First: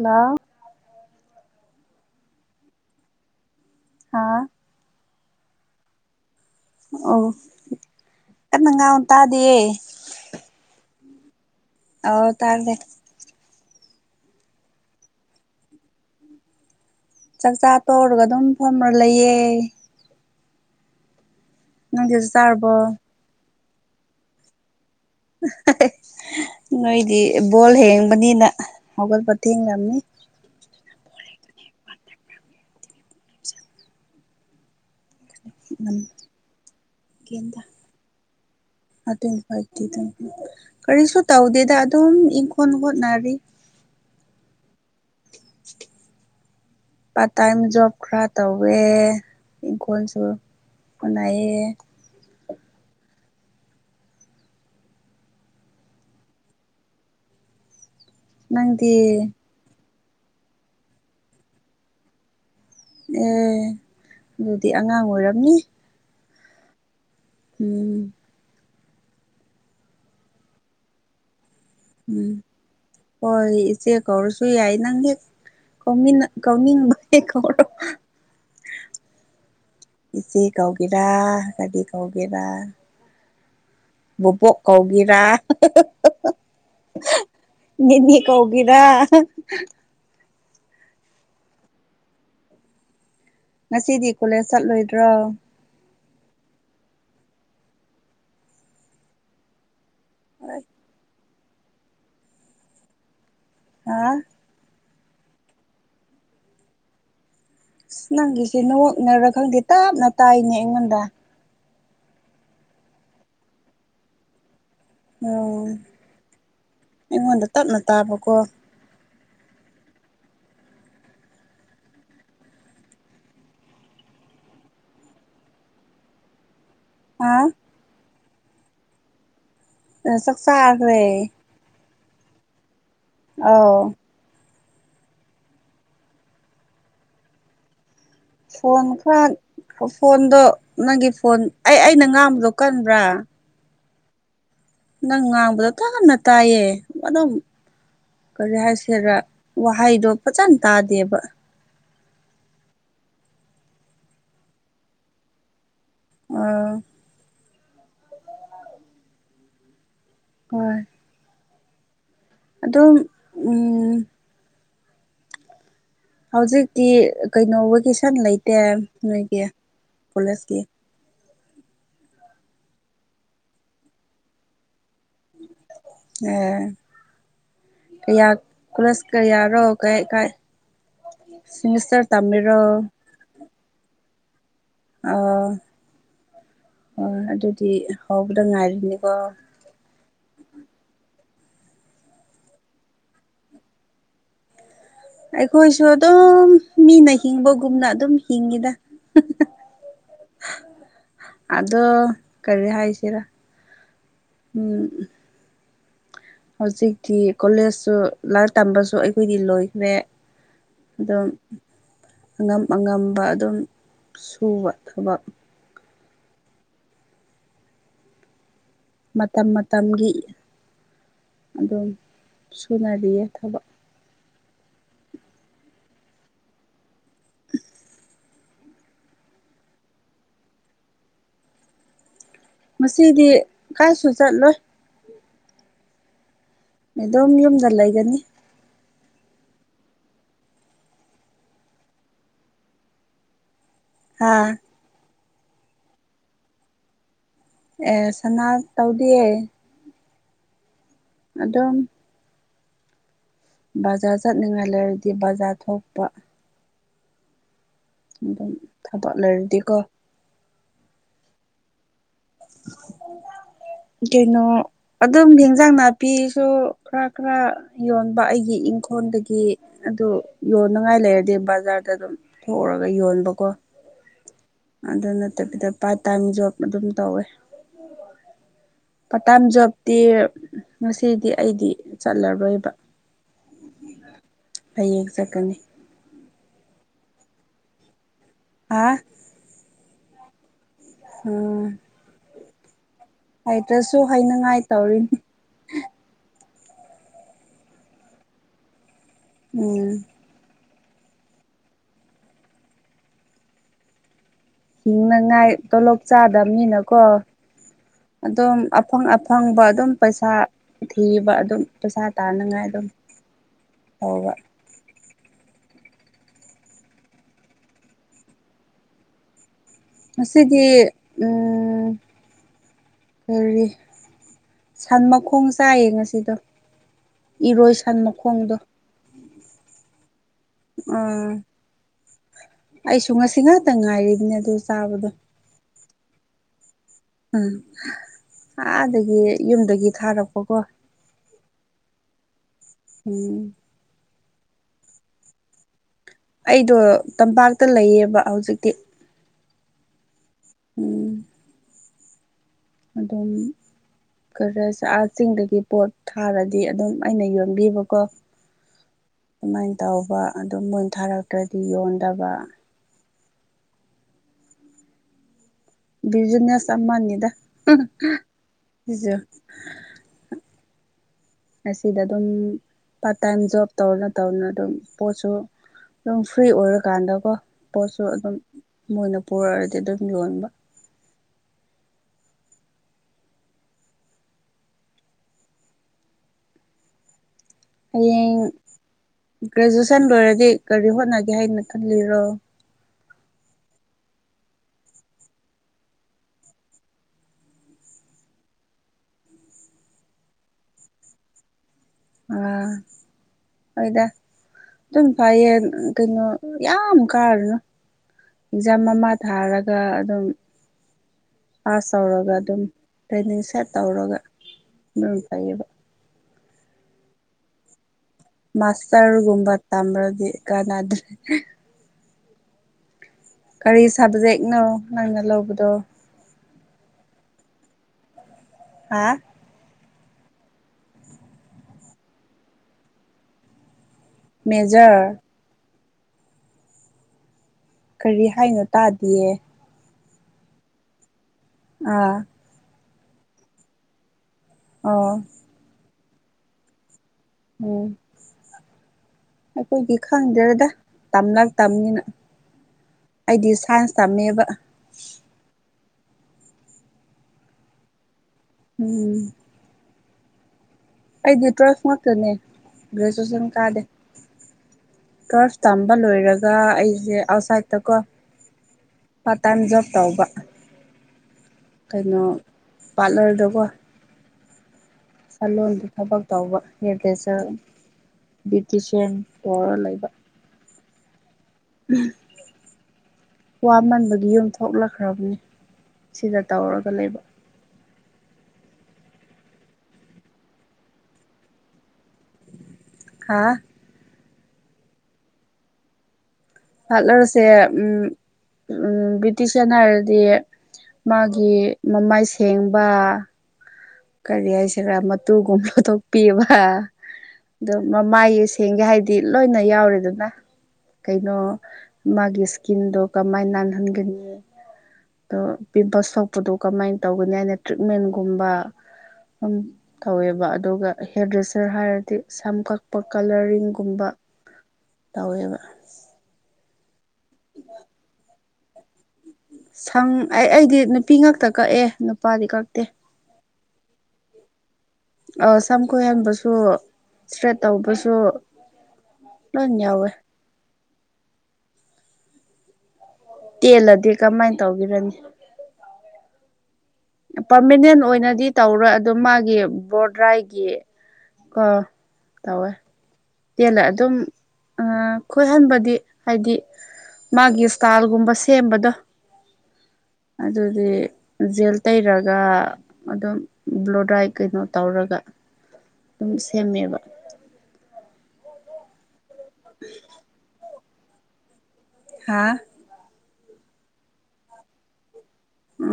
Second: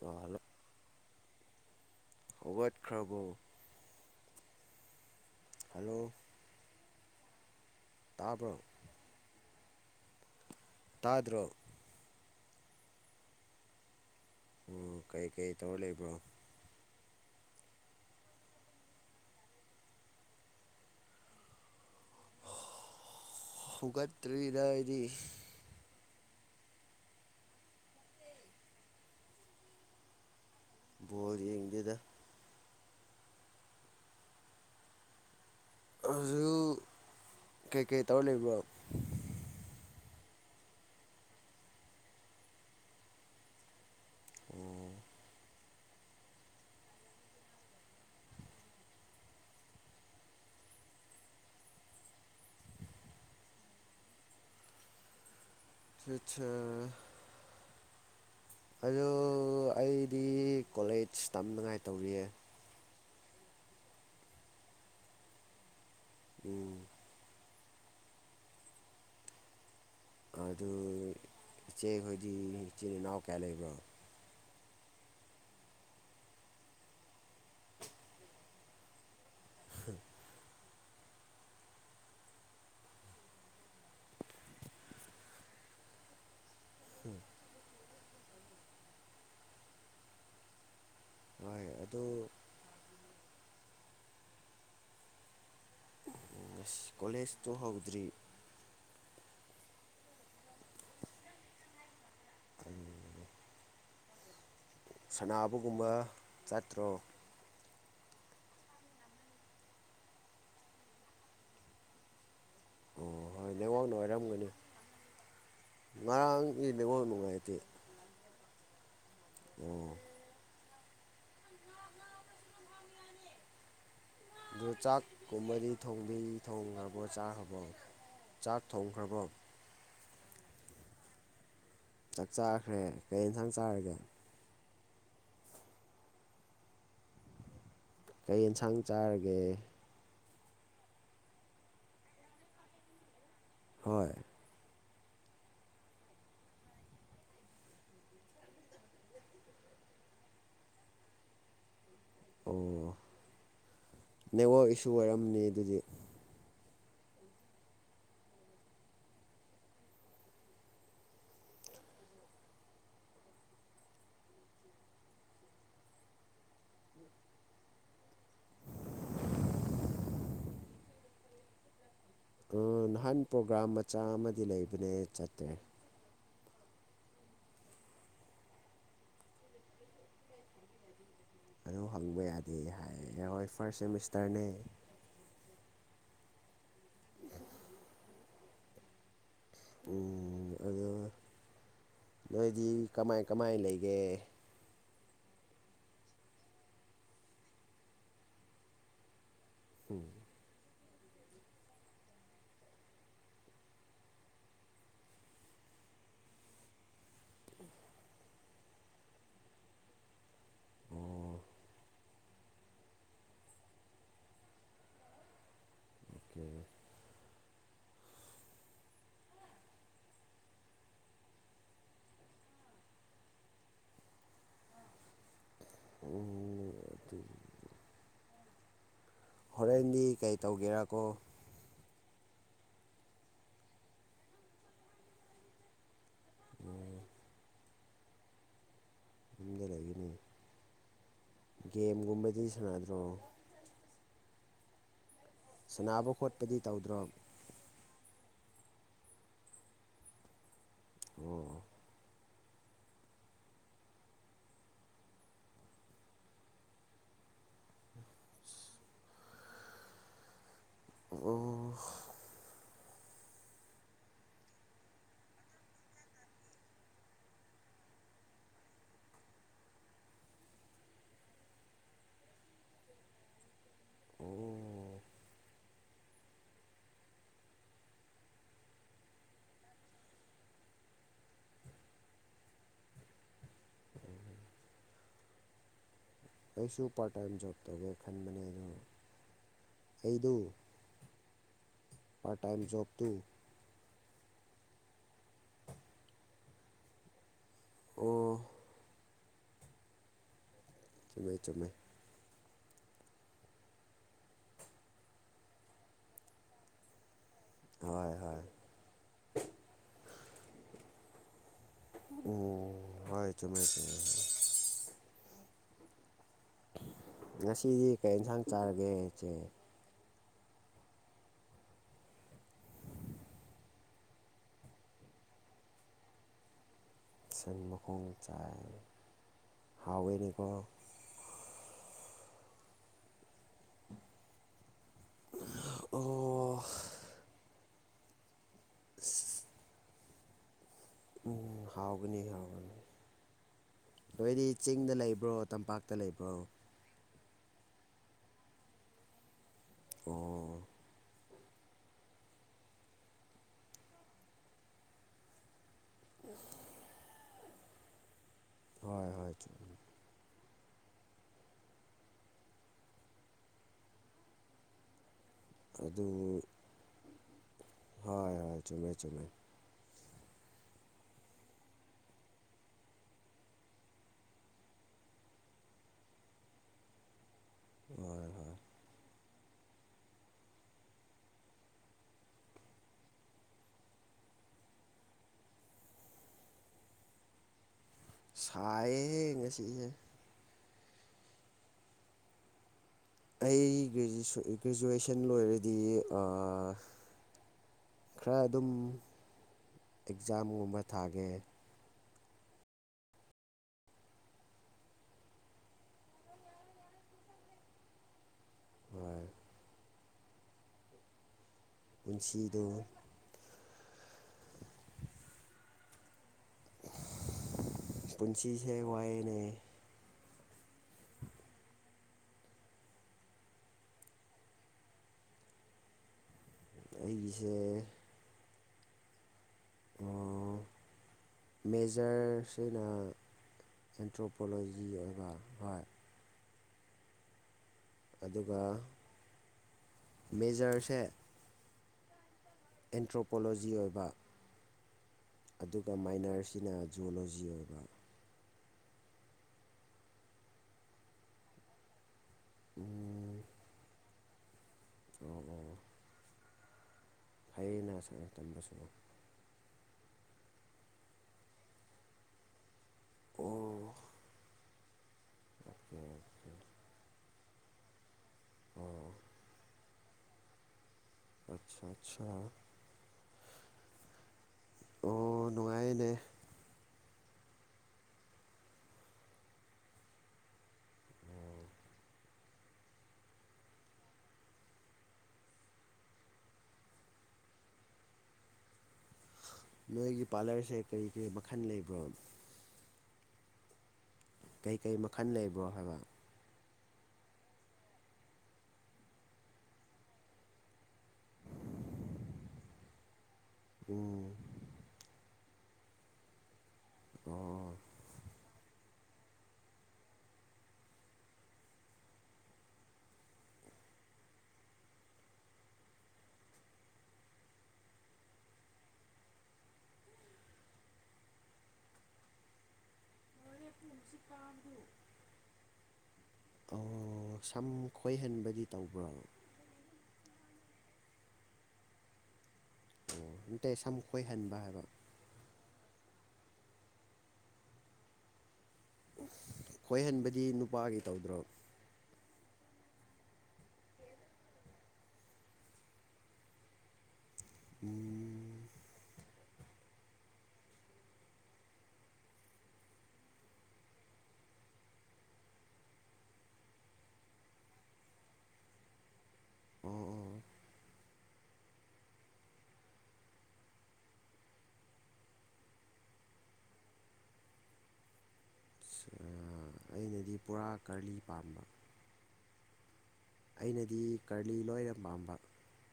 ꯑ ꯍꯧꯠꯈ꯭ꯔꯕꯣ ꯍꯥ ꯍꯜꯂꯣ ꯑꯣ ꯀ ꯇꯥꯕ꯭ꯔꯣ ꯅꯪ ꯉꯟ ꯇꯥꯗꯌꯦꯦ ꯇꯥꯗꯔꯣ ꯍ ꯇꯥꯅꯦ ꯑꯣ ꯀꯩꯀꯩ ꯇꯧꯔ ꯂꯩꯕ꯭ꯔꯣ ꯆꯥꯛꯆꯥ ꯇꯧꯔꯒ ꯑꯗꯨꯝ ꯐꯝꯃꯔ ꯂꯩꯌꯦ ꯅꯪꯗꯤꯁꯨ ꯆꯥꯔꯔꯕꯣ ꯍꯨꯒꯠꯇ꯭ꯔꯤꯗ ꯍꯥꯏꯗꯤ [inaudible] ꯅꯣꯏꯗꯤ ꯕꯣꯜ ꯍꯦꯡꯕꯅꯤꯅ ꯍꯧꯒꯠꯄꯊꯦꯡꯅꯕꯅꯤ ꯕꯔꯤ ꯏꯗꯤꯗ ꯑꯗꯨ ꯎꯋ ꯀꯩꯀꯩ ꯇꯧꯔ ꯂꯩꯕ꯭ꯔꯣ ꯐ ꯇ ꯀꯔꯤꯁꯨ ꯇꯧꯗꯦꯗ ꯑꯗꯨꯝ ꯏꯪꯈꯣ ꯍꯣꯠꯅꯔꯤ ꯎꯝ [inaudible] ꯄꯥꯔꯠ ꯇꯥꯏꯝ ꯖꯣꯕ ꯈꯔ ꯇꯧꯋꯦ ꯏꯪꯈꯣꯜꯁꯨ ꯉꯏꯌꯦ ꯑꯆꯥ ꯅꯪꯗꯤ ꯑꯣ ꯑꯩ ꯗꯤ ꯀꯣꯂꯦꯖ ꯇꯝꯅꯉꯥꯏ ꯇꯧꯔꯤꯌꯦ ꯑꯦ ꯑꯗꯨꯗꯤ ꯑꯉꯥꯡ ꯑꯣꯏꯔꯝꯅꯤ ꯎꯝ ꯎꯝ ꯑꯗꯨ ꯎꯝ ꯏꯆꯦꯈꯣꯏꯗꯤ ꯏꯆꯤꯜ ꯏꯅꯥꯎ ꯀꯌꯥ ꯍꯣꯏ ꯂꯩꯕꯣ ꯏꯆꯦ ꯀꯧꯔꯁꯨ ꯌꯥꯏ ꯅꯪꯒꯤ ꯀꯧ ꯀꯧꯅꯤꯡꯕꯅꯦ ꯀꯧꯔꯣ ꯏꯆꯦ ꯀꯧꯒꯦꯔꯥ ꯀꯒꯥꯗꯤ ꯀꯧꯒꯦꯔꯥ ꯕꯣꯕꯣꯛ ꯀꯧꯒꯤꯔꯥ ꯎꯝ ꯌꯦꯟꯅꯀ ꯍꯒꯗ ꯍꯣꯏ ꯑꯗꯨ ꯉꯁꯤꯗꯤ ꯀꯣꯂꯦꯖ ꯆꯠꯂꯣꯏꯗ꯭ꯔꯣ ꯀꯣꯂꯦꯖꯇꯣ ꯍꯧꯗ꯭ꯔꯤ ꯑꯣꯏ ꯑ ꯁꯅꯕꯒꯨꯝꯕ ꯆꯠꯇ꯭ꯔꯣ ꯑ ꯅꯪꯒꯤꯁꯦ ꯅꯋꯛꯅꯔꯥ ꯈꯪꯗꯦ ꯇꯞꯅ ꯇꯥꯏꯅꯦ ꯑꯩꯉꯣꯟꯗ ꯑꯣ ꯍꯣꯏ ꯅꯉꯥꯛꯅ ꯑꯣꯏꯔꯝꯒꯅꯤ ꯑꯣ ꯉꯔꯥꯡꯒꯤ ꯅꯦꯠꯋꯥꯛ ꯑꯩꯉꯣꯟꯗ ꯇꯞꯅ ꯇꯥꯕꯀꯣ ꯎꯝ ꯑꯗꯨ ꯆꯥꯛ ꯀꯨꯝꯃꯔꯤ ꯊꯣꯡꯕꯤ ꯊꯣꯡꯈ꯭ꯔꯕꯣ ꯍꯥ ꯆꯥꯈ꯭ꯔꯕꯣ ꯆꯥꯛ ꯊꯣꯡꯈ꯭ꯔꯕ ꯑ ꯁꯛꯁꯥꯒ꯭ꯔꯦ ꯆꯥꯛ ꯆꯥꯈ꯭ꯔꯦ ꯀꯩ ꯌꯦꯟꯁꯥꯡ ꯆꯥꯔꯒꯦ ꯀꯩ ꯌꯦꯟꯁꯥꯡ ꯐꯣꯟ ꯈ ꯆꯥꯔꯒꯦ ꯐꯣꯟ ꯑꯗꯣ ꯅꯪꯒꯤ ꯐꯣꯟ ꯑꯩ ꯑꯩꯅ ꯉꯥꯡꯕꯗꯣ ꯀꯟꯕ꯭ꯔꯥ ꯍꯣꯏ ꯅꯪ ꯉꯥꯡꯕꯗꯣ ꯇꯟꯅ ꯇꯥꯏꯌꯦ ꯑꯗꯨꯝ ꯀꯔꯤ ꯍꯥꯏꯁꯤꯔꯥ ꯋꯥꯍꯩꯗꯣ ꯐꯖꯅ ꯇꯥꯗꯦꯕ ꯑꯣ ꯅꯦꯠꯋꯔꯛ ꯏꯁꯨ ꯑꯣꯏꯔꯝꯅꯤ ꯑꯗꯨꯗꯤ ꯑ ꯍꯣꯏ ꯑꯗꯣ ꯎ ꯍꯧꯖꯤꯛꯇꯤ ꯀꯩꯅꯣ ꯀꯦꯁꯟ ꯂꯩꯇꯦ ꯅꯣꯏꯒꯤ ꯀꯂꯦꯖꯀꯤ ꯎ ꯅꯍꯥꯟ ꯄ꯭ꯔꯣꯒ꯭ꯔꯥꯝ ꯃꯆꯥ ꯑꯃꯗꯤ ꯂꯩꯕꯅꯦ ꯆꯠꯇ꯭ꯔꯦ ꯑꯦ ꯀꯌꯥ ꯀꯂꯁ ꯀꯌꯥꯔꯣ ꯀꯌꯥꯥꯏ ꯑꯗꯨ ꯁꯤꯁꯔ ꯍꯪꯕ ꯌꯥꯗꯦ ꯇꯝꯔꯣ ꯍꯥꯏ ꯍꯣꯏ ꯐꯥꯔꯁ ꯁꯦꯃꯤꯁꯇꯔꯅꯦ ꯑ ꯑꯣ ꯑꯗꯨꯗꯤ ꯍꯧꯕꯗ ꯉꯥꯏꯔꯤꯅꯤꯀꯣ ꯎꯝ ꯑꯗꯨ ꯅꯣꯏꯗꯤ ꯀꯃꯥꯏ ꯀꯃꯥꯏ ꯂꯩꯒꯦ ꯑꯩꯈꯣꯏꯁꯨ ꯑꯗꯨꯝ ꯃꯤꯅ ꯍꯤꯡꯕꯒꯨꯝꯅ ꯑꯗꯨꯝ ꯍꯤꯡꯉꯤꯗ ꯎꯝ ꯑꯗꯣ ꯀꯔꯤ ꯍꯥꯏꯁꯤꯔꯥ ꯎꯝ ꯍꯧꯖꯤꯛꯇꯤ ꯀꯣꯂꯦꯖꯁꯨ ꯂꯥꯏꯔꯤꯛ ꯇꯝꯕꯁꯨ ꯑꯩꯈꯣꯏꯗꯤ ꯂꯣꯏꯈ꯭ꯔꯦ ꯑꯗꯣ ꯑꯣ ꯑꯉꯝ ꯑꯉꯝꯕ ꯑꯗꯨꯝ ꯁꯨꯕ ꯊꯕꯛ ꯑꯣꯀꯦ ꯃꯇꯝ ꯃꯇꯝ ꯃꯇꯝꯒꯤ ꯑꯗꯨꯝ ꯁꯨꯅꯔꯤꯌꯦ ꯊꯕꯛ ꯑꯣꯀꯦ ꯍꯣꯔꯦꯟꯗꯤ ꯀꯩ ꯇꯧꯒꯦꯔꯥꯀꯣ ꯃꯁꯤꯗꯤ ꯀꯥꯏꯁꯨ ꯆꯠꯂꯣꯏ ꯑꯗꯨꯝ ꯌꯨꯝꯗ ꯂꯩꯒꯅꯤ ꯌꯨꯝꯗ ꯂꯩꯒꯅꯤ ꯒꯦꯝꯒꯨꯝꯕꯗꯤ ꯁꯥꯟꯅꯗ꯭ꯔꯣ ꯍꯥꯥ ꯁꯨꯅꯕ ꯈꯣꯠꯄꯗꯤ ꯇꯧꯗ꯭ꯔꯣ ꯑꯦ ꯁꯅꯥ ꯇꯧꯗꯤꯌꯦ ꯑꯗꯣ ꯑꯣ ꯕꯖꯥꯔ ꯆꯠꯅꯤꯡꯉꯥꯏ ꯂꯩꯔꯗꯤ ꯕꯖꯥꯔ ꯊꯣꯛꯄ ꯑ ꯊꯥꯄꯂꯔꯗꯤꯀꯣ ꯑꯣ [inaudible] ꯀꯩꯅꯣ ꯑꯗꯨꯝ ꯌꯦꯟꯖꯥꯡ ꯅꯥꯄꯤꯁꯨ ꯈꯔ ꯈꯔ ꯌꯣꯟꯕ ꯑꯩꯒꯤ ꯏꯪꯈꯣꯜꯗꯒꯤ ꯑꯗꯨ ꯌꯣꯟꯅꯉꯥꯏ ꯂꯩꯔꯗꯤ ꯕꯖꯥꯔꯗ ꯑꯗꯨꯝ ꯊꯣꯛꯎꯔꯒ ꯌꯣꯟꯕꯀꯣ ꯑꯣ ꯑꯗꯨ ꯅꯠꯇꯕꯤꯗ ꯄꯥꯔꯠ ꯇꯥꯏꯝ ꯖꯣꯕ ꯑꯗꯨꯝ ꯇꯧꯋꯦ ꯄꯇꯥꯝ ꯖꯣꯕꯇꯤ ꯉꯁꯤꯗꯤ ꯑꯩꯗꯤ ꯆꯠꯂꯔꯣꯏꯕ [unintelligible] ꯐꯩ ꯆꯀꯅꯤ ꯑꯩꯁꯨ ꯄꯔꯥꯏꯣꯕ ꯇꯧ ꯍꯥ ꯑꯩꯗꯨ ꯑ ꯄꯥꯔꯠ ꯇꯥꯏꯝ ꯣꯕ ꯍꯇ꯭ꯔꯁꯨ ꯍꯥꯏꯅꯉꯥꯏ ꯇꯧꯔꯤꯅꯤ ꯑꯣ ꯎꯝ ꯆꯨꯝꯃꯩ ꯆꯨꯝꯃꯩ ꯍꯤꯡꯅꯉꯥꯏ ꯇꯣꯂꯣꯞ ꯆꯥꯗꯕꯅꯤꯅꯀꯣ ꯍꯣꯏ ꯍꯣꯏ ꯑꯗꯨꯝ ꯑꯐꯪ ꯑꯐꯪꯕ ꯑꯗꯨꯝ ꯄꯩꯁꯥ ꯊꯤꯕ ꯑꯗꯨꯝ ꯄꯩꯁꯥ ꯇꯥꯅꯉꯥꯏ ꯑꯗꯨꯝ ꯎꯝ ꯍꯣꯏ ꯆꯨꯝꯃꯦ ꯆꯨꯝꯃꯦ ꯇꯧꯕ ꯉꯁꯤꯗꯤ ꯀꯩ ꯏꯟꯁꯥꯡ ꯆꯥꯔꯒꯦꯁꯦ ꯑꯁꯤꯗꯤ ꯎ ꯀꯔꯤ ꯁꯟ ꯃꯈꯣꯡ ꯆꯥꯏꯌꯦ ꯉꯁꯤꯗ ꯏꯔꯣꯏ ꯁꯟ ꯃꯈꯣꯡꯗꯣ ꯍꯥꯎꯅꯦ ꯎꯝ ꯑꯩꯁꯨ ꯉꯁꯤ ꯉꯥꯛꯇ ꯉꯥꯏꯔꯤꯕꯅꯦ ꯑꯗꯨ ꯆꯥꯕꯗꯣ ꯑꯣ ꯎꯝ ꯑꯗꯒꯤ ꯌꯨꯝꯗꯒꯤ ꯊꯥꯔꯛꯄꯀꯣ ꯎꯝ ꯍꯥꯎꯒꯅꯤ ꯍꯥꯎꯒꯅꯤ ꯎꯝ ꯅꯣꯏꯗꯤ ꯆꯤꯡꯗ ꯂꯩꯕ꯭ꯔꯣ ꯇꯝꯄꯥꯛꯇ ꯂꯩꯕ꯭ꯔꯣ ꯑꯩꯗꯣ ꯇꯝꯄꯥꯛꯇ ꯂꯩꯌꯦꯕ ꯍꯧꯖꯤꯛꯇꯤ ꯑꯣ ꯎꯝ ꯑꯗꯨꯝ ꯈꯔ ꯆꯥꯛꯍꯥꯛꯁꯤꯡꯗꯒꯤ ꯄꯣꯠ ꯊꯥꯔꯗꯤ ꯑꯗꯨꯝ ꯑꯩꯅ ꯌꯣ ꯈꯪꯕꯤꯕꯀꯣ ꯍꯣꯏ ꯍꯣꯏ ꯆꯨꯝꯃꯦ ꯑꯗꯨꯃꯥꯏꯅ ꯇꯕ ꯑꯗꯨꯝ ꯃꯨꯟ ꯊꯥꯔꯛꯇ꯭ꯔꯗꯤ ꯌꯣꯟꯗꯕ ꯑꯗꯨ ꯕꯤꯖꯤꯅꯦꯁ ꯑꯃ ꯃꯅꯤꯗ ꯍꯣꯏ ꯍꯣꯏ ꯆꯨꯝꯃꯦ ꯁꯤꯁꯨ ꯎ ꯆꯨꯝꯃꯦ ꯑꯁꯤꯗ ꯑꯗꯨꯝ ꯄꯥꯔꯠ ꯇꯥꯏꯝ ꯖꯣꯕ ꯇꯧꯔꯅ ꯇꯧꯅ ꯑꯗꯨꯝ ꯄꯣꯠꯁꯨ ꯑꯗꯨꯝ ꯐ꯭ꯔꯤ ꯑꯣꯏꯔꯀꯥꯟꯗꯀꯣ ꯄꯣꯠꯁꯨ ꯍꯣꯏ ꯑꯗꯨꯝ ꯍꯣꯏ ꯃꯣꯏꯅ ꯄꯨꯔꯛꯑꯗꯤ ꯑꯗꯨꯝ ꯌꯣꯟꯕ ꯍꯌꯦꯡ ꯁꯥꯏꯍꯦ ꯉꯁꯤꯁꯦ ꯒ꯭ꯔꯦꯖꯨꯑꯦꯁꯟ ꯂꯣꯏꯔꯗꯤ ꯀꯔꯤ ꯍꯣꯠꯅꯒꯦ ꯍꯥꯏꯅ ꯈꯜꯂꯤꯔꯣ ꯑꯩ ꯒ꯭ꯔꯦꯖꯨꯋꯦꯁꯟ ꯂꯣꯏꯔꯗꯤ ꯈꯔ ꯑꯗꯨꯝ ꯑꯦꯛꯖꯥꯝꯒꯨꯝꯕ ꯊꯥꯒꯦ ꯑ ꯍꯣꯏꯗ ꯑꯗꯨꯝ ꯐꯩꯌꯦ ꯀꯩꯅꯣ ꯌꯥꯝ ꯀꯥꯔꯨꯅꯨ ꯑꯦꯛꯖꯥꯝ ꯑꯃ ꯍꯣꯏ ꯊꯥꯔꯒ ꯑꯗꯨꯝ ꯄꯥꯁ ꯇꯧꯔꯒ ꯑꯗꯨꯝ ꯄꯨꯟꯁꯤꯗꯨ ꯇ꯭ꯔꯦꯅꯤꯡ ꯁꯦꯠ ꯇꯧꯔꯒ ꯑꯗꯨꯝ ꯐꯩꯌꯦꯕ ꯄꯨꯟꯁꯤꯁꯦ ꯋꯥꯏꯅꯦ ꯃꯥꯁꯇꯔꯒꯨꯝꯕ ꯇꯝꯕ꯭ꯔꯣꯗꯤ ꯀꯅꯗ꯭ꯔꯦ ꯀꯔꯤ ꯁꯕꯖꯦꯛꯅꯣ ꯅꯪꯅ ꯂꯧꯕꯗꯣ ꯑꯩꯒꯤꯁꯦ ꯍꯥ ꯃꯦꯖꯔꯁꯤꯅ ꯑꯦꯟꯊ꯭ꯔꯣꯄꯣꯂꯣꯖꯤ ꯃꯦꯖꯔ ꯑꯣꯏꯕ ꯍꯣꯏ ꯀꯔꯤ ꯑꯗꯨꯒ ꯍꯥꯏꯅꯣ ꯇꯥꯗꯤꯌꯦ ꯃꯦꯖꯔꯁꯦ ꯑꯥ ꯑꯦꯟꯊ꯭ꯔꯣꯄꯣꯂꯣꯖꯤ ꯑꯣꯏꯕ ꯑꯣ ꯑꯗꯨꯒ ꯃꯥꯏꯅꯔꯁꯤꯅ ꯖꯨꯑꯣꯂꯣꯖꯤ ꯑꯣꯏꯕ ꯎꯝ ꯑꯩꯈꯣꯏꯗꯤ ꯈꯪꯗꯦꯗ ꯇꯝꯂ ꯇꯝꯅꯤꯅ ꯑꯩꯗꯤ ꯁꯥꯏꯟꯁ ꯇꯝꯕ ꯑꯗ ꯐꯅꯁꯔ ꯎꯝ ꯑꯩꯗꯤ ꯇꯨꯋꯦꯜꯐ ꯉꯛꯇꯅꯦ ꯒ꯭ꯔꯦꯖꯨꯑꯦꯁꯟ ꯀꯥꯗꯦ ꯑꯣ ꯀꯔꯁ ꯇꯝꯕ ꯑꯣ ꯂꯣꯏꯔꯒ ꯑꯩꯁꯦ ꯑꯥꯎꯠꯁꯥꯏꯠꯇꯀꯣ ꯑꯣ ꯄꯥꯔꯠ ꯇꯥꯏꯝ ꯖꯣꯕ ꯇꯧꯕ ꯑꯠꯆꯥ ꯀꯩꯅꯣ ꯑꯠꯆꯥ ꯄꯥꯔꯠꯅꯔꯗꯀꯣ ꯁ ꯑꯣ ꯂꯂꯣꯟꯗꯨ ꯅꯨꯡꯉꯥꯏꯅꯦ ꯊꯕꯛ ꯇꯧꯕ ꯔꯗꯁ ꯕ꯭ꯌꯨꯇꯁꯤꯌꯥꯟ ꯇꯧꯔ ꯂꯩꯕ ꯎꯝ ꯋꯥꯃꯟꯕꯒꯤ ꯌꯨꯝ ꯊꯣꯛꯂꯛꯈ꯭ꯔꯕꯅꯤ ꯁꯤꯗ ꯇꯧꯔꯒ ꯂꯩꯕ ꯅꯣꯏꯒꯤ ꯄꯥꯔꯂꯔꯁꯦ ꯀꯔꯤ ꯀꯔꯤ ꯃꯈꯜ ꯂꯩꯕ꯭ꯔꯣ ꯍꯥ ꯀꯩꯀꯔꯤ ꯃꯈꯜ ꯂꯩꯕ꯭ꯔꯣ ꯍꯥꯏꯕ ꯍꯥꯠꯂꯨꯔꯁꯦ ꯎꯝ ꯎ ꯕ꯭ꯔꯤꯇꯤꯁꯅ ꯍꯥꯏꯔꯗꯤ ꯃꯥꯒꯤ ꯃꯃꯥꯏ ꯁꯦꯡꯕ ꯎꯝ ꯀꯔꯤ ꯍꯥꯏꯁꯤꯔꯥ ꯃꯇꯨꯒꯨꯝꯕ ꯂꯧꯊꯣꯛꯄꯤꯕ ꯑꯣ ꯑ ꯃꯃꯥꯏ ꯊꯦꯡꯒꯦ ꯍꯥꯏꯗꯤ ꯂꯣꯏꯅ ꯌꯥꯎꯔꯦꯗꯅ ꯀꯩꯅꯣ ꯃꯥꯒꯤ ꯏꯁꯀꯤꯟꯗꯣ ꯀꯃꯥꯏꯅ ꯅꯥꯟꯍꯟꯒꯅꯤ ꯑꯗꯣ ꯄꯤꯝꯄꯜꯁ ꯊꯣꯛꯄꯗꯣ ꯀꯃꯥꯏꯅ ꯇꯧꯒꯅꯤ ꯍꯥꯏꯅ ꯇ꯭ꯔꯤꯠꯃꯦꯟꯒꯨꯝꯕ ꯝ ꯇꯧꯋꯦꯕ ꯑꯗꯨꯒ ꯍꯦꯌꯔ ꯗ꯭ꯔꯦꯁꯔ ꯍꯥꯏꯔꯗꯤ ꯁꯝ ꯀꯛꯄ ꯀꯂꯔꯤꯡꯒꯨꯝꯕ ꯇꯧꯋꯦꯕ ꯑꯣ ꯁꯝ ꯈꯣꯏꯍꯟꯕꯗꯤ ꯇꯧꯕ꯭ꯔꯣ ꯁꯪ ꯑꯩ ꯑꯩꯗꯤ ꯅꯨꯄꯤ ꯉꯥꯛꯇ ꯀꯛꯑꯦ ꯅꯨꯄꯥꯗꯤ ꯀꯛ ꯑꯣ ꯅꯠꯇꯦ ꯁꯝꯨ ꯈꯣꯏꯍꯟꯕ ꯍꯥꯏꯕ ꯁꯝ ꯀꯣꯏꯍꯟꯕꯁꯨ ꯏꯁꯇ꯭ꯔꯦꯠ ꯇꯧꯕꯁꯨ ꯂꯣꯏ ꯌꯥꯎꯋꯦ ꯈꯣꯏꯍꯟꯕꯗꯤ ꯅꯨꯄꯥꯒꯤ ꯇꯧꯗ꯭ꯔꯣ ꯇꯦꯜꯂꯗꯤ ꯀꯃꯥꯏꯅ ꯇꯧꯔꯅꯤ ꯄꯔꯃꯅꯦꯟ ꯑꯣꯏꯅꯗꯤ ꯎꯝ ꯇꯧꯔꯣꯏ ꯑꯗꯨ ꯃꯥꯒꯤ ꯒꯤ ꯕꯣꯔꯗ꯭ꯔꯥꯏꯒꯤ ꯑ ꯇꯧꯋꯦ ꯇꯦꯜꯂꯦ ꯑꯗꯨꯝ ꯈꯣꯏꯍꯟꯕꯗꯤ ꯍꯥꯏꯗꯤ ꯃꯥꯒꯤ ꯏꯁꯇꯥꯏꯜꯒꯨꯝꯕ ꯁꯦꯝꯕꯗꯣ ꯑꯣ ꯑꯣ ꯑꯗꯨꯗꯤ ꯖꯦꯜ ꯇꯩꯔꯒ ꯑꯗꯨꯝ ꯕ꯭ꯂꯣꯗꯥꯥꯏ ꯀꯩꯅꯣ ꯇꯧꯔꯒ ꯑꯗꯨꯝ ꯁꯦꯝꯃꯦꯕ ꯑꯩꯅꯗꯤ ꯄꯨꯔꯥ ꯀꯔꯂꯤ ꯄꯥꯝꯕ ꯍꯥ ꯑꯩꯅꯗꯤ ꯀꯔꯂꯤ ꯂꯣꯏꯅ ꯄꯥꯝꯕ ꯑ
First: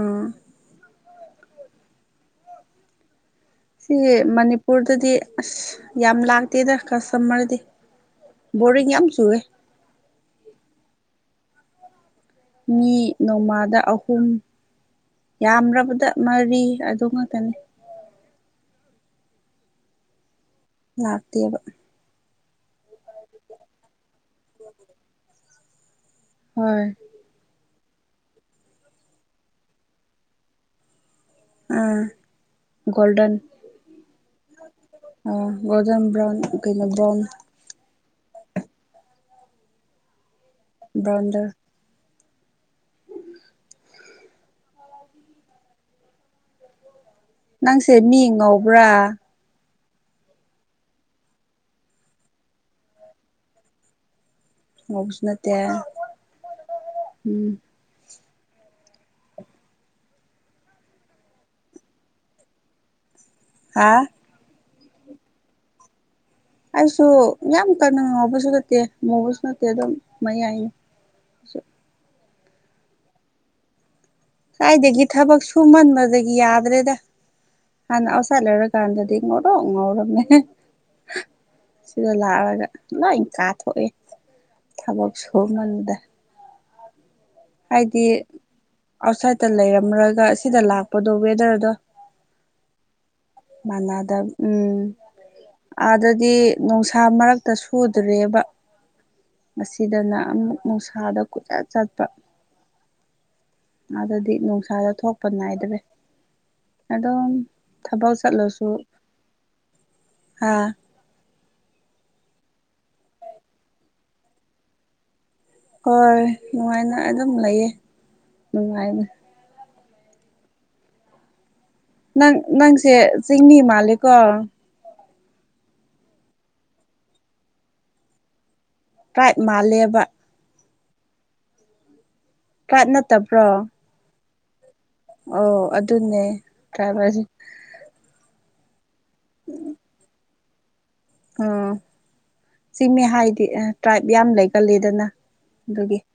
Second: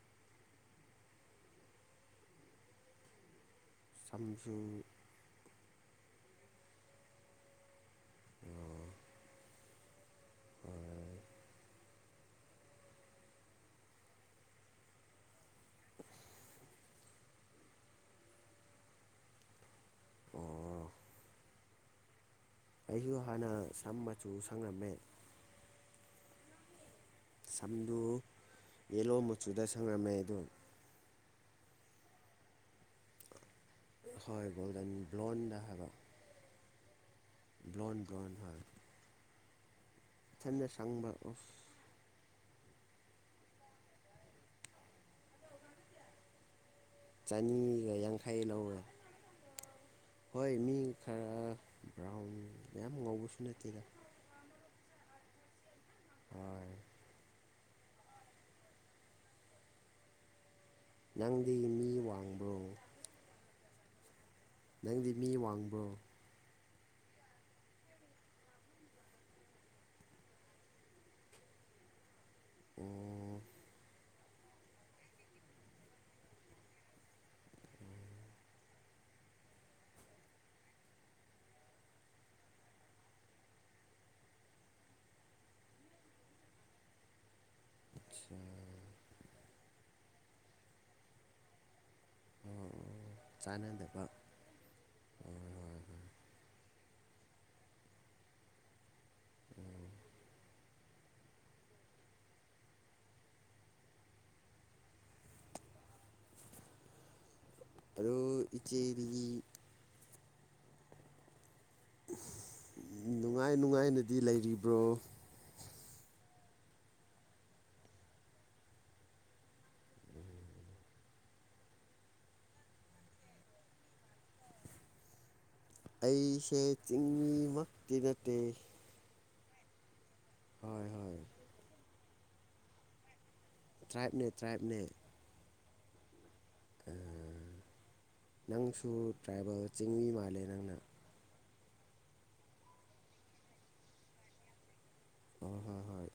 ꯁꯤ ꯁꯝꯁꯨ ꯃꯅꯤꯄꯨꯔꯗꯗꯤ ꯑꯁ ꯌꯥꯝ ꯂꯥꯛꯇꯦꯗ ꯀꯁꯇꯃꯔꯗꯤ ꯕꯣꯔꯤꯡ ꯌꯥꯝ ꯆꯨꯑꯦ ꯑ ꯃꯤ ꯅꯣꯡꯃꯥꯗ ꯑꯍꯨꯝ ꯌꯥꯝ꯭ꯔꯕꯗ ꯃꯔꯤ ꯑꯗꯨ ꯉꯥꯛꯛꯇꯅꯤ ꯑꯣ ꯂꯥꯛꯇꯦꯕ ꯑꯩꯁꯨ ꯍꯥꯟꯅ ꯁꯝ ꯃꯆꯨ ꯁꯪꯂꯝꯝꯃꯦ ꯍꯣꯏ ꯁꯝꯗꯨ ꯌꯦꯂꯣ ꯃꯆꯨꯗ ꯁꯪꯉꯝꯃꯦ ꯑꯗꯨ ꯑꯝ ꯒꯣꯜꯗꯟ ꯍꯣꯏ ꯣꯜꯗꯟ ꯕ꯭ꯂꯣꯟꯗ ꯍꯥꯏꯕꯣ ꯀꯩꯅꯣꯗ ꯭ꯂꯣꯟ ꯭ꯂꯣꯟ ꯍꯣꯏ ꯆꯅ ꯁꯪꯕ ꯕ꯭ꯔꯥꯎꯟꯗ ꯑꯣꯐ ꯅꯪꯁꯦ ꯆꯅꯤꯒ ꯃꯤ ꯌꯥꯡꯈꯩ ꯂꯧꯋꯦ ꯉꯕ꯭ꯔꯥ ꯍꯣꯏ ꯃꯤ ꯈꯔ ꯕ꯭ꯔꯥꯎꯟ ꯌꯥꯝ ꯉꯧꯕꯁꯨ ꯅꯠꯇꯦꯗ ꯑꯣ ꯁꯅ ꯇ ꯍꯣꯏ ꯎꯝ ꯅꯪꯗꯤ ꯃꯤ ꯋꯥꯡꯕꯣ ꯍꯥ ꯅꯪꯗꯤ ꯃꯤ ꯋꯥꯡꯕ꯭ꯔꯣ ꯑꯩꯁꯨ ꯌꯥꯝ ꯀꯟꯅ ꯉꯥꯎꯕꯁꯨ ꯅꯠꯇꯦ ꯉꯨꯕꯁꯨ ꯅꯠꯇꯦ ꯑꯗꯨꯝ ꯃꯌꯥꯏꯅꯤ ꯑ ꯑꯣ ꯁꯋꯥꯏꯗꯒꯤ ꯊꯕꯛ ꯁꯨꯃꯟꯕꯗꯒꯤ ꯌꯥꯗ꯭ꯔꯦꯗ ꯑꯁꯂꯔ ꯀꯥꯟꯗꯗꯤ ꯏꯉꯣꯔꯣ ꯑꯉꯣꯔꯃꯦ ꯁꯤꯗ ꯂꯥꯛꯑꯒ ꯂꯣꯏ ꯀꯥꯊꯣꯛꯑꯦ ꯊꯕꯛ ꯁꯨ ꯃꯇꯝꯗ ꯍꯥꯏꯗꯤꯗꯤ ꯑꯠꯆꯥ ꯑꯥꯎꯠꯁꯥꯏꯗꯠꯇ ꯂꯩꯔꯝꯂꯒ ꯑꯁꯤꯗ ꯂꯥꯛꯄꯗꯣ ꯋꯦꯗꯔꯗꯣ ꯆꯥꯟꯅꯗꯕ ꯃꯅꯥꯗ ꯎꯝ ꯍꯣꯏ ꯍꯣꯏ ꯍꯣꯏ ꯑꯗꯗꯤ ꯅꯨꯡꯁꯥ ꯃꯔꯛꯇ ꯁꯨꯗ꯭ꯔꯦꯕ ꯑꯁꯤꯗꯅ ꯑꯃꯨꯛ ꯅꯨꯡꯁꯥꯗ ꯀꯆꯠ ꯆꯠꯄ [unintelligible] ꯑꯗꯨꯗꯤ ꯅꯨꯡꯁꯥꯗ ꯊꯣꯛꯄ ꯅꯥꯏꯗ꯭ꯔꯦ ꯑꯝ ꯊꯕꯛ ꯑꯗꯨ ꯆꯠꯂꯁꯨ ꯏꯆꯦꯗꯤ ꯍꯥ ꯅꯨꯡꯉꯥꯏ ꯅꯨꯡꯉꯥꯏꯅꯗꯤ ꯂꯩꯔꯤꯕ꯭ꯔꯣ ꯍꯣꯏ ꯅꯨꯡꯉꯥꯏꯅ ꯑꯗꯨꯝ ꯂꯩꯌꯦ ꯅꯨꯡꯉꯥꯏꯅ ꯅꯪ ꯅꯪꯁꯦ ꯆꯤꯡꯅꯤ ꯃꯥꯜꯂꯦꯀꯣ ꯑꯩꯁꯦ ꯆꯤꯡꯃꯤꯃꯛꯇꯤ ꯅꯠꯇꯦ ꯄ꯭ꯔꯥꯏꯞ ꯃꯥꯜꯂꯦꯕ ꯍꯣꯏ ꯍꯣꯏ ꯀꯞ ꯅꯠꯇꯕ꯭ꯔꯣ ꯇ꯭ꯔꯥꯏꯞꯅꯦ ꯇ꯭ꯔꯥꯏꯞꯅꯦ ꯑꯣ ꯑꯗꯨꯅꯦ꯭ꯔꯥꯏꯕ ꯅꯪꯁꯨ ꯗ꯭ꯔꯥꯏꯕꯔ ꯆꯤꯡꯃꯤ ꯃꯥꯂꯦꯟ ꯑꯣ ꯆꯤꯡꯃꯦ ꯍꯥꯏꯗꯤ ꯇ꯭ꯔꯥꯏꯞ ꯌꯥꯝ ꯂꯩꯒꯜꯂꯤꯗꯅ ꯍꯣꯏ ꯍꯣꯏ ꯑꯗꯨꯗꯒꯤ ꯍꯣꯏ